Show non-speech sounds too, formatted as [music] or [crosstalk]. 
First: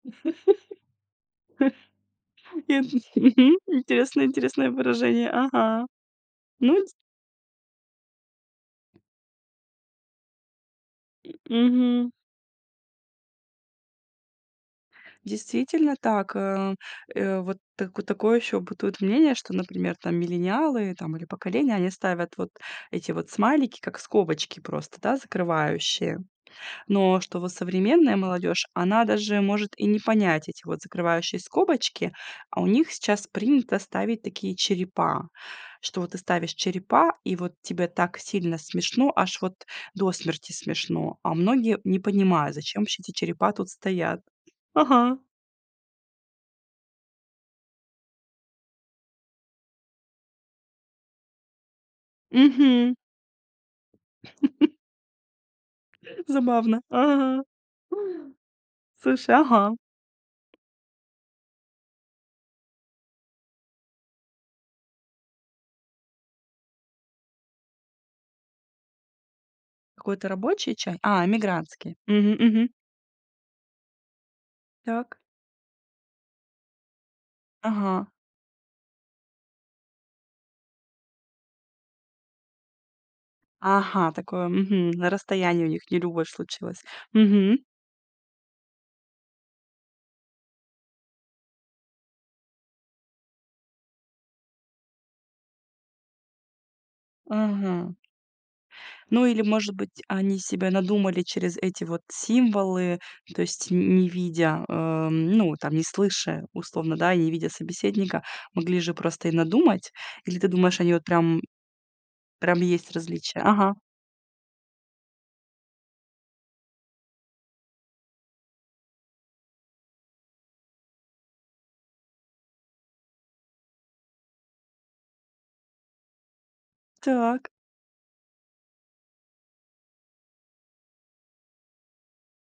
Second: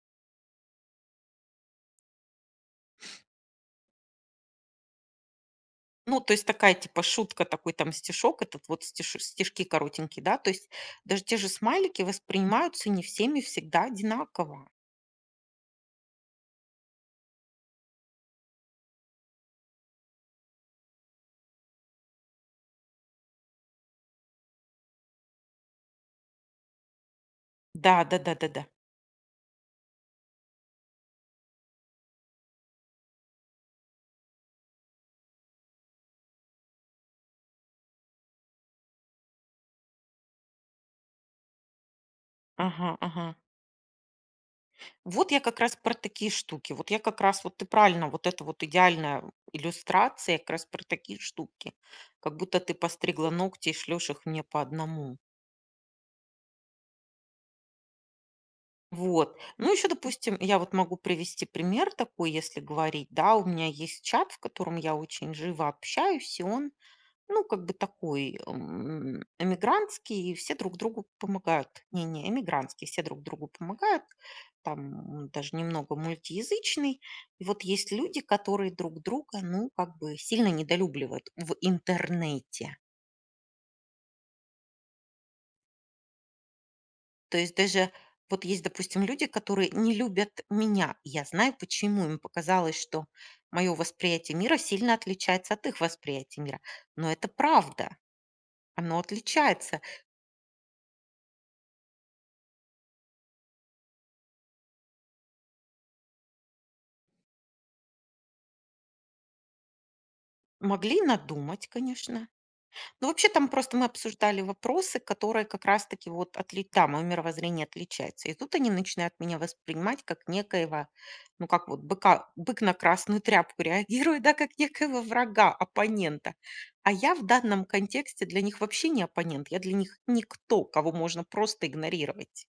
[laughs] Ин мгм. Интересное интересное выражение. Ага. Ну, то есть такая Ну, ц типа шутка, такой там стишок, это вот стиш стишки коротенькие, да. То есть даже те же смайлики Мгм. воспринимаются не всеми всегда одинаково. Действительно так. Э, э, вот так такое ещё бытует мнение, что, например, там миллениалы там или поколения, они ставят вот эти вот смайлики, как скобочки просто, да, закрывающие. Но что вот Да, современная да-да-да да. молодежь, она даже может и не понять эти вот закрывающие скобочки, а у них сейчас принято ставить такие черепа. Что вот ты ставишь черепа, и вот тебе так сильно смешно, аж вот до смерти смешно, а многие не понимают, зачем Ага вообще эти ага. черепа тут стоят. Ага. Вот я как раз про такие штуки. Вот я как раз, вот ты правильно, вот это вот идеальная, м, иллюстрация как раз про такие штуки. Как будто ты Мгм. постригла ногти и шлешь их мне по [chuckles] одному. Забавно. Ага. Слушай, Вот. Ну ага. ещё, допустим, я вот могу привести пример такой, если говорить, да. У меня есть чат, в котором я очень живо общаюсь, и он, ну как бы такой, эм, Какой-то эмигрантский, и все рабочий друг чат? другу А, помогают. эмигрантский. Не, не, Мгм, мгм. эмигрантский. Все друг другу помогают. Так. Там даже немного мультиязычный. И вот есть Ага. люди, которые друг друга, ну, как бы сильно недолюбливают в Интернете. Ага, такое, мгм, на расстоянии у них нелюбовь случилась. То есть Мгм. даже вот есть, допустим, люди, которые не любят меня. Я знаю, почему им показалось, что моё восприятие мира сильно отличается от их восприятия мира. Но это Ага. правда. Оно Ну или может отличается. быть, они себе надумали через эти вот символы, то есть н не видя, э, м, ну, там не слыша условно, да, и не видя собеседника, могли же просто и надумать. Или ты думаешь, они Могли вот прям надумать, конечно. прям есть Но вообще, различия? там Ага. просто мы обсуждали вопросы, которые как раз-таки вот отли там моё мировоззрение отличается. И тут они начинают меня воспринимать как некоего, ну, как вот быка бык на красную тряпку реагирует, да. Как некоего врага, оппонента. А я в Так. данном контексте для них вообще не оппонент. Я для них никто, кого можно просто игнорировать.